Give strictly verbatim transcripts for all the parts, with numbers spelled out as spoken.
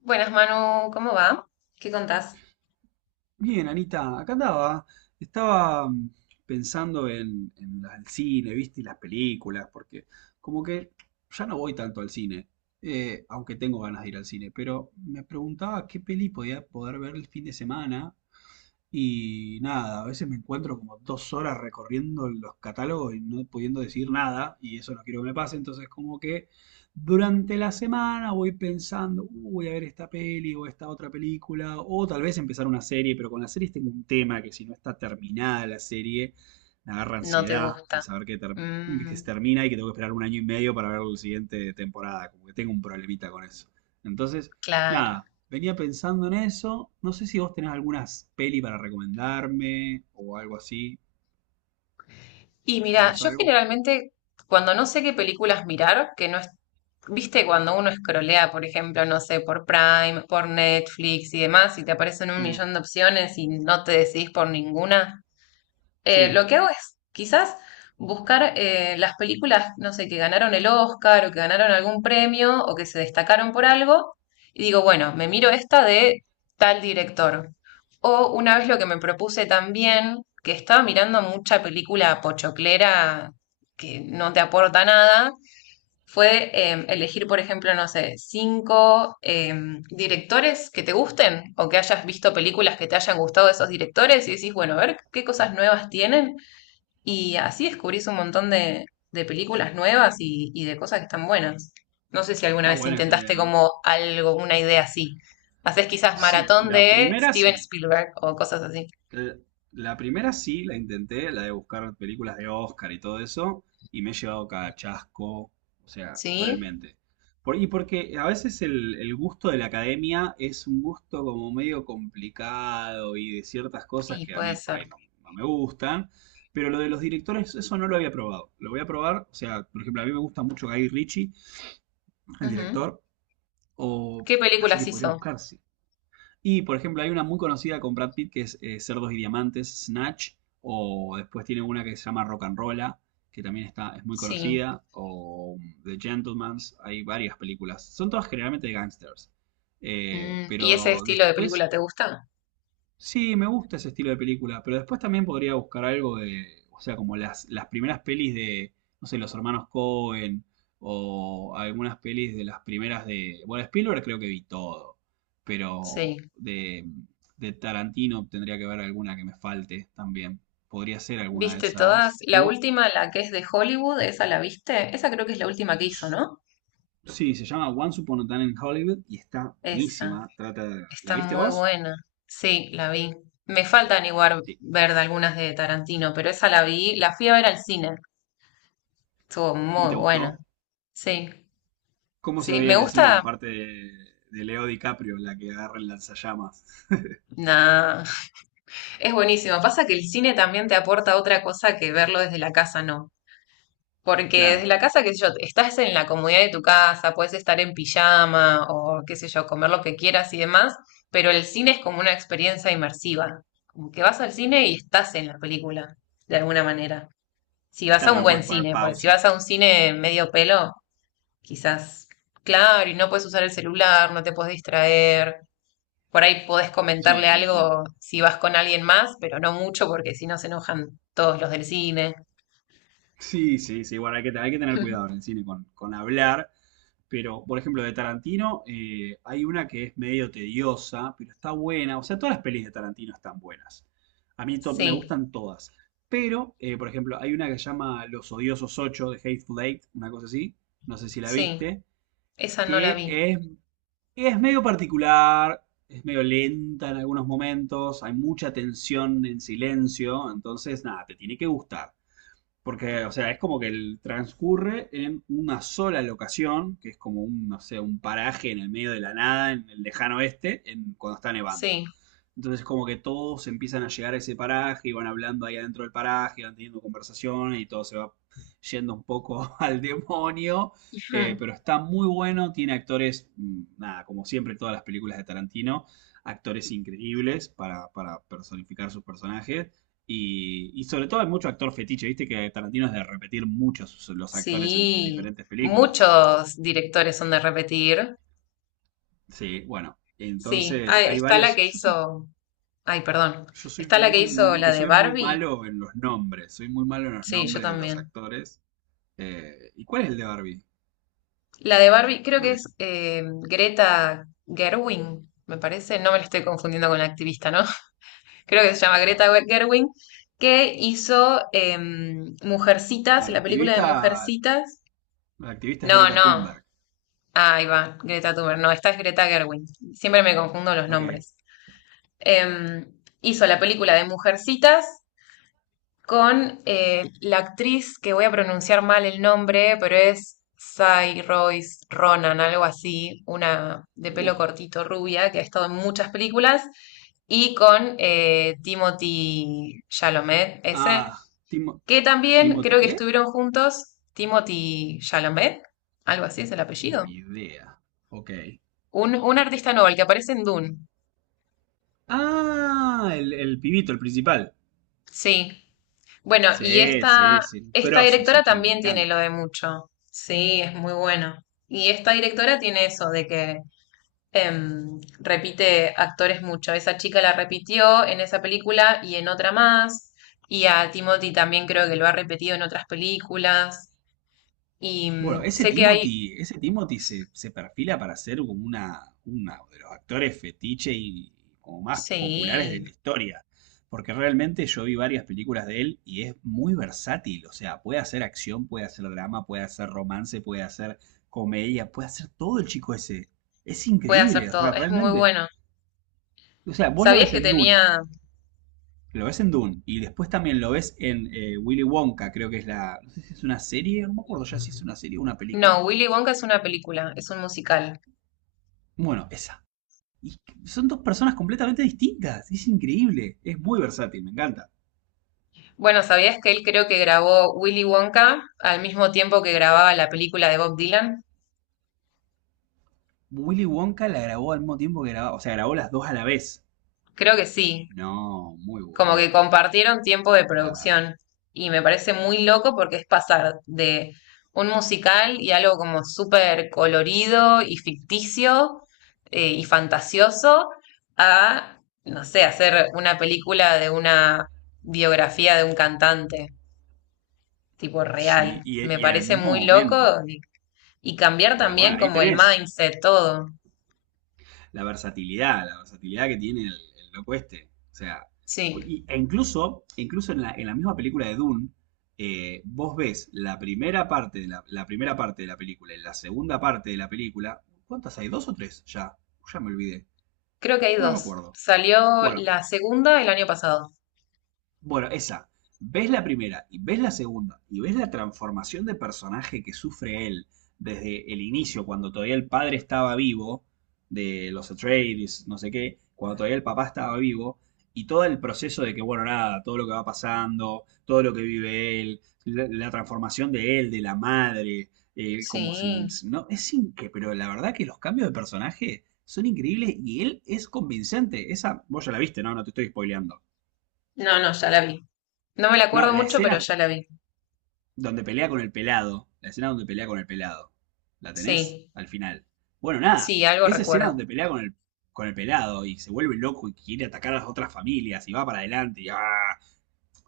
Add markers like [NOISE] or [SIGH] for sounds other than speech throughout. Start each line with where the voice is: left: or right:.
left: Buenas, Manu, ¿cómo va? ¿Qué contás?
right: Bien, Anita, acá andaba. Estaba mm, pensando en, en la- el cine, ¿viste? Y las películas, porque como que ya no voy tanto al cine, eh, aunque tengo ganas de ir al cine, pero me preguntaba qué peli podía poder ver el fin de semana y nada, a veces me encuentro como dos horas recorriendo los catálogos y no pudiendo decir nada, y eso no quiero que me pase, entonces como que durante la semana voy pensando, "Uh, voy a ver esta peli o esta otra película, o tal vez empezar una serie, pero con las series tengo un tema que si no está terminada la serie, me agarra
left: No te
right: ansiedad de
left: gusta.
right: saber que, ter- que
left: Mm,
right: se termina y que tengo que esperar un año y medio para ver la siguiente temporada, como que tengo un problemita con eso. Entonces...
left: claro.
right: Nada, venía pensando en eso. No sé si vos tenés algunas peli para recomendarme o algo así.
left: Y mira,
right: ¿Sabés
left: yo
right: algo?
left: generalmente cuando no sé qué películas mirar, que no es, viste, cuando uno escrolea, por ejemplo, no sé, por Prime, por Netflix y demás, y te aparecen un
right: Sí,
left: millón de opciones y no te decidís por ninguna. Eh, lo
right: sí,
left: que hago es quizás buscar eh, las películas, no sé, que ganaron el Oscar o que ganaron algún premio o que se destacaron por algo y digo, bueno, me miro esta de tal director. O una vez lo que me propuse también, que estaba mirando mucha película pochoclera que no te aporta nada fue em, elegir, por ejemplo, no sé, cinco em, directores que te gusten o que hayas visto películas que te hayan gustado de esos directores y decís, bueno, a ver qué cosas nuevas tienen y así descubrís un montón de, de películas nuevas y, y de cosas que están buenas. No sé si alguna
right: está
left: vez
right: buena esa idea.
left: intentaste
right: ¿Eh?
left: como algo, una idea así. Haces quizás
right: Sí,
left: maratón
right: la
left: de
right: primera
left: Steven
right: sí.
left: Spielberg o cosas así.
right: l- La primera sí la intenté, la de buscar películas de Oscar y todo eso, y me he llevado cada chasco, o sea,
left: Sí,
right: realmente. Por, y porque a veces el, el gusto de la academia es un gusto como medio complicado y de ciertas cosas
left: y
right: que a
left: puede
right: mí por
left: ser.
right: ahí no, no me gustan, pero lo de los directores, eso no lo había probado. Lo voy a probar, o sea, por ejemplo, a mí me gusta mucho Guy Ritchie, el
left: Ujú.
right: director, o
left: ¿Qué
right: así
left: películas
right: que podría
left: hizo?
right: buscar, sí. Y, por ejemplo, hay una muy conocida con Brad Pitt que es eh, Cerdos y Diamantes, Snatch, o después tiene una que se llama Rock and Rolla, que también está, es muy
left: Sí.
right: conocida, o um, The Gentleman's, hay varias películas. Son todas generalmente de gangsters. Eh,
left: Mm, ¿Y ese
right: pero
left: estilo de
right: después
left: película te gusta?
right: sí, me gusta ese estilo de película, pero después también podría buscar algo de, o sea, como las, las primeras pelis de, no sé, los hermanos Cohen o algunas pelis de las primeras de, bueno, Spielberg creo que vi todo, pero
left: Sí.
right: de, de Tarantino tendría que ver alguna que me falte también. Podría ser alguna de
left: ¿Viste todas?
right: esas. Y
left: La
right: vos,
left: última, la que es de Hollywood, esa la viste. Esa creo que es la última que hizo, ¿no?
right: sí, se llama Once Upon a Time in Hollywood y está
left: Esa.
right: buenísima. Trata, ¿la
left: Está
right: viste
left: muy
right: vos?
left: buena. Sí, la vi. Me faltan igual
right: Sí,
left: ver de algunas de Tarantino, pero esa la vi, la fui a ver al cine. Estuvo
right: ¿y
left: muy
right: te
left: buena.
right: gustó?
left: Sí,
right: ¿Cómo se
left: sí.
right: veía
left: Me
right: en el cine la
left: gusta.
right: parte de, de Leo DiCaprio, la que agarra el lanzallamas?
left: Nah, [LAUGHS] es buenísimo. Pasa que el cine también te aporta otra cosa que verlo desde la casa, no. Porque desde
right: Claro,
left: la casa, qué sé yo, estás en la comodidad de tu casa, puedes estar en pijama o qué sé yo, comer lo que quieras y demás, pero el cine es como una experiencia inmersiva, como que vas al cine y estás en la película, de alguna manera. Si vas a
right: claro,
left: un
right: no puedes
left: buen
right: poner
left: cine, porque si
right: pausa.
left: vas a un cine medio pelo, quizás, claro, y no puedes usar el celular, no te puedes distraer, por ahí podés comentarle
right: Sí, te entiendo.
left: algo si vas con alguien más, pero no mucho porque si no se enojan todos los del cine.
right: Sí, sí, sí, bueno, hay que, hay que tener cuidado en
left: [LAUGHS]
right: el cine con, con hablar, pero por ejemplo de Tarantino eh, hay una que es medio tediosa, pero está buena, o sea, todas las pelis de Tarantino están buenas. A mí to- me
left: Sí,
right: gustan todas, pero eh, por ejemplo hay una que se llama Los Odiosos ocho de Hateful Eight, una cosa así, no sé si la
left: sí.
right: viste,
left: Esa no la
right: que
left: vi.
right: es es medio particular, es medio lenta en algunos momentos, hay mucha tensión en silencio, entonces nada, te tiene que gustar. Porque, o sea, es como que el transcurre en una sola locación, que es como un, no sé, un paraje en el medio de la nada, en el lejano oeste, en, cuando está nevando.
left: Sí.
right: Entonces, como que todos empiezan a llegar a ese paraje y van hablando ahí adentro del paraje, van teniendo conversaciones y todo se va yendo un poco [LAUGHS] al demonio. Eh,
left: Ujú.
right: pero está muy bueno, tiene actores, mm, nada, como siempre todas las películas de Tarantino, actores increíbles para, para personificar sus personajes. Y, y sobre todo hay mucho actor fetiche, viste que Tarantino es de repetir muchos los actores en sus
left: Sí.
right: diferentes películas.
left: Muchos directores son de repetir.
right: Sí, bueno,
left: Sí. Ah,
right: entonces hay
left: está la
right: varios.
left: que
right: Yo soy,
left: hizo. Ay, perdón.
right: yo soy
left: Está la que
right: muy,
left: hizo
right: no,
left: la
right: que
left: de
right: soy muy
left: Barbie.
right: malo en los nombres, soy muy malo en los
left: Sí, yo
right: nombres de los
left: también.
right: actores. Eh, ¿y cuál es el de Barbie?
left: La de Barbie, creo que
right: ¿Cuál
left: es
right: es?
left: eh, Greta Gerwig, me parece. No me la estoy confundiendo con la activista, ¿no? [LAUGHS] Creo que se llama Greta Gerwig, que hizo em, Mujercitas,
right: No, la
left: la película de
right: activista,
left: Mujercitas.
right: la activista es
left: No,
right: Greta
left: no.
right: Thunberg.
left: Ah, ahí va, Greta Thunberg. No, esta es Greta Gerwig. Siempre me confundo los
right: Ok.
left: nombres. Em, Hizo la película de Mujercitas con eh, la actriz que voy a pronunciar mal el nombre, pero es Sai Royce Ronan, algo así, una de
right: Uh.
left: pelo cortito rubia que ha estado en muchas películas, y con eh, Timothy Chalamet, ese,
right: Ah, Timo,
left: que también
right: ¿Timothy
left: creo que
right: qué?
left: estuvieron juntos. Timothy Chalamet, algo así es el
right: Uh,
left: apellido.
right: ni idea. Ok.
left: Un, un artista nuevo, el que aparece en Dune.
right: Ah, el, el pibito, el principal.
left: Sí. Bueno, y
right: Sí,
left: esta,
right: sí, sí. Un
left: esta
right: Grosso
left: directora
right: ese chavo, me
left: también tiene lo
right: encanta.
left: de mucho. Sí, es muy bueno. Y esta directora tiene eso de que em, repite actores mucho. Esa chica la repitió en esa película y en otra más. Y a Timothy también creo que lo ha repetido en otras películas. Y
right: Bueno,
left: mm,
right: ese
left: sé que hay...
right: Timothy, ese Timothy se, se perfila para ser como una, una de los actores fetiche y como más populares de
left: Sí,
right: la historia. Porque realmente yo vi varias películas de él y es muy versátil. O sea, puede hacer acción, puede hacer drama, puede hacer romance, puede hacer comedia, puede hacer todo el chico ese. Es
left: puede hacer
right: increíble,
left: todo.
right: re-
left: Es muy
right: realmente.
left: bueno.
right: O sea, vos lo
left: ¿Sabías
right: ves
left: que
right: en Dune.
left: tenía...
right: Lo ves en Dune y después también lo ves en eh, Willy Wonka, creo que es la. No sé si es una serie, no me acuerdo ya si es una serie o una película.
left: No, Willy Wonka es una película, es un musical.
right: Bueno, esa. Y son dos personas completamente distintas. Es increíble. Es muy versátil, me encanta.
left: Bueno, ¿sabías que él creo que grabó Willy Wonka al mismo tiempo que grababa la película de Bob Dylan?
right: Willy Wonka la grabó al mismo tiempo que grababa. O sea, grabó las dos a la vez.
left: Creo que sí,
right: No, muy
left: como que
right: bueno.
left: compartieron tiempo de
right: Claro.
left: producción y me parece muy loco porque es pasar de un musical y algo como súper colorido y ficticio eh, y fantasioso a, no sé, hacer una película de una biografía de un cantante, tipo
right: Sí,
left: real.
right: y,
left: Me
right: y en el
left: parece
right: mismo
left: muy loco.
right: momento.
left: Y cambiar
right: Ya, bueno,
left: también
right: ahí
left: como el
right: tenés.
left: mindset, todo.
right: la versatilidad, la versatilidad que tiene el, el loco este. O sea, pues,
left: Sí,
right: y- e incluso, incluso en la, en la misma película de Dune, eh, vos ves la primera parte de la, la primera parte de la película y la segunda parte de la película. ¿Cuántas hay? ¿Dos o tres? Ya, ya me olvidé.
left: creo que hay
right: No no me
left: dos.
right: acuerdo.
left: Salió
right: Bueno,
left: la segunda el año pasado.
right: bueno, esa. Ves la primera y ves la segunda y ves la transformación de personaje que sufre él desde el inicio, cuando todavía el padre estaba vivo, de los Atreides, no sé qué, cuando todavía el papá estaba vivo, y todo el proceso de que, bueno, nada, todo lo que va pasando, todo lo que vive él, la, la transformación de él, de la madre, eh,
left: Sí.
right: como se... No, es increíble, pero la verdad que los cambios de personaje son increíbles y él es convincente. Esa, vos ya la viste, ¿no? No te estoy spoileando.
left: No, no, ya la vi. No me la
right: No,
left: acuerdo
right: la
left: mucho, pero
right: escena
left: ya la vi.
right: donde pelea con el pelado. La escena donde pelea con el pelado. ¿La tenés?
left: Sí,
right: Al final. Bueno, nada.
left: sí, algo
right: Esa escena
left: recuerdo.
right: donde pelea con el, con el pelado y se vuelve loco y quiere atacar a las otras familias y va para adelante y ¡ah!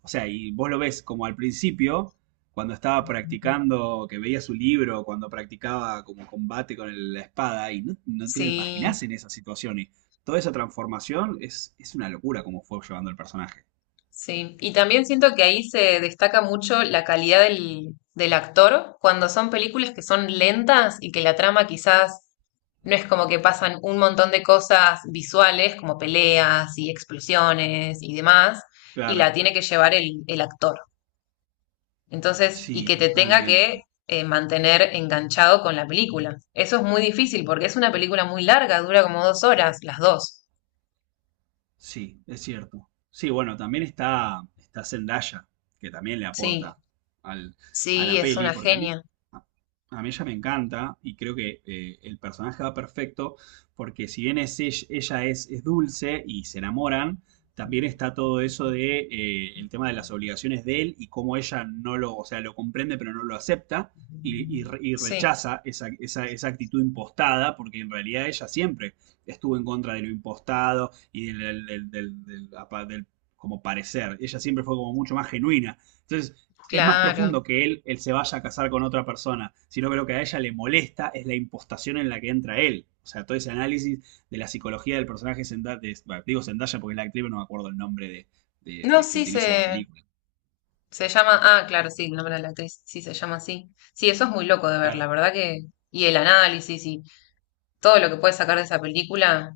right: O sea, y vos lo ves como al principio, cuando estaba practicando, que veía su libro, cuando practicaba como combate con el- la espada y no, no te lo
left: Sí.
right: imaginás en esas situaciones. Toda esa transformación es, es una locura como fue llevando el personaje.
left: Sí, y también siento que ahí se destaca mucho la calidad del, del actor cuando son películas que son lentas y que la trama quizás no es como que pasan un montón de cosas visuales como peleas y explosiones y demás, y la
right: Claro.
left: tiene que llevar el, el actor. Entonces, y
right: Sí,
left: que te tenga que
right: totalmente.
left: eh, mantener enganchado con la película. Eso es muy difícil porque es una película muy larga, dura como dos horas, las dos.
right: Sí, es cierto. Sí, bueno, también está, está Zendaya, que también le
left: Sí,
right: aporta al, a
left: sí,
right: la
left: es
right: peli,
left: una
right: porque a mí,
left: genia.
right: a, a mí ella me encanta y creo que eh, el personaje va perfecto, porque si bien es, ella ella es, es dulce y se enamoran, también está todo eso de eh, el tema de las obligaciones de él y cómo ella no lo, o sea, lo comprende pero no lo acepta y, y re- y
left: Sí,
right: rechaza esa, esa- esa actitud impostada, porque en realidad ella siempre estuvo en contra de lo impostado y del, del, del- del- del- del, del como parecer. Ella siempre fue como mucho más genuina. Entonces, es más
left: claro.
right: profundo que él, él se vaya a casar con otra persona, sino que lo que a ella le molesta es la impostación en la que entra él. O sea, todo ese análisis de la psicología del personaje Zendaya, de- bueno, digo Zendaya porque es la actriz, no me acuerdo el nombre de, de-
left: No,
right: de que
left: sí
right: utiliza en la
left: se,
right: película.
left: se llama. Ah, claro, sí, el nombre de la actriz. Sí, se llama así. Sí, eso es muy loco de ver, la
right: Claro.
left: verdad que. Y el análisis y todo lo que puedes sacar de esa película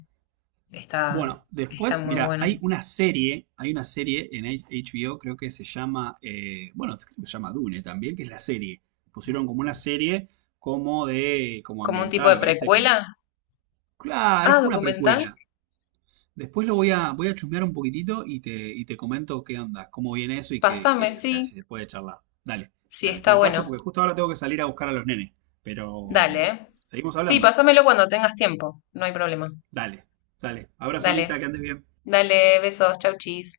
left: está,
right: Bueno,
left: está
right: después,
left: muy
right: mira,
left: bueno.
right: hay una serie, hay una serie en H- HBO, creo que se llama, eh, bueno, creo que se llama Dune también, que es la serie. Pusieron como una serie como de, como
left: Como un tipo
right: ambiental,
left: de
right: me parece como,
left: precuela.
right: claro, es
left: Ah,
right: como una
left: documental.
right: precuela. Después lo voy a, voy a chusmear un poquitito y te, y te comento qué onda, cómo viene eso y que,
left: Pásame,
right: que, o sea,
left: sí.
right: si se puede charlar. Dale,
left: Sí,
right: dale, te
left: está
right: lo paso
left: bueno.
right: porque justo ahora tengo que salir a buscar a los nenes, pero mm,
left: Dale, ¿eh?
right: seguimos
left: Sí,
right: hablando.
left: pásamelo cuando tengas tiempo. No hay problema.
right: Dale, dale, abrazo
left: Dale.
right: Anita, que andes bien.
left: Dale, besos. Chau, chis.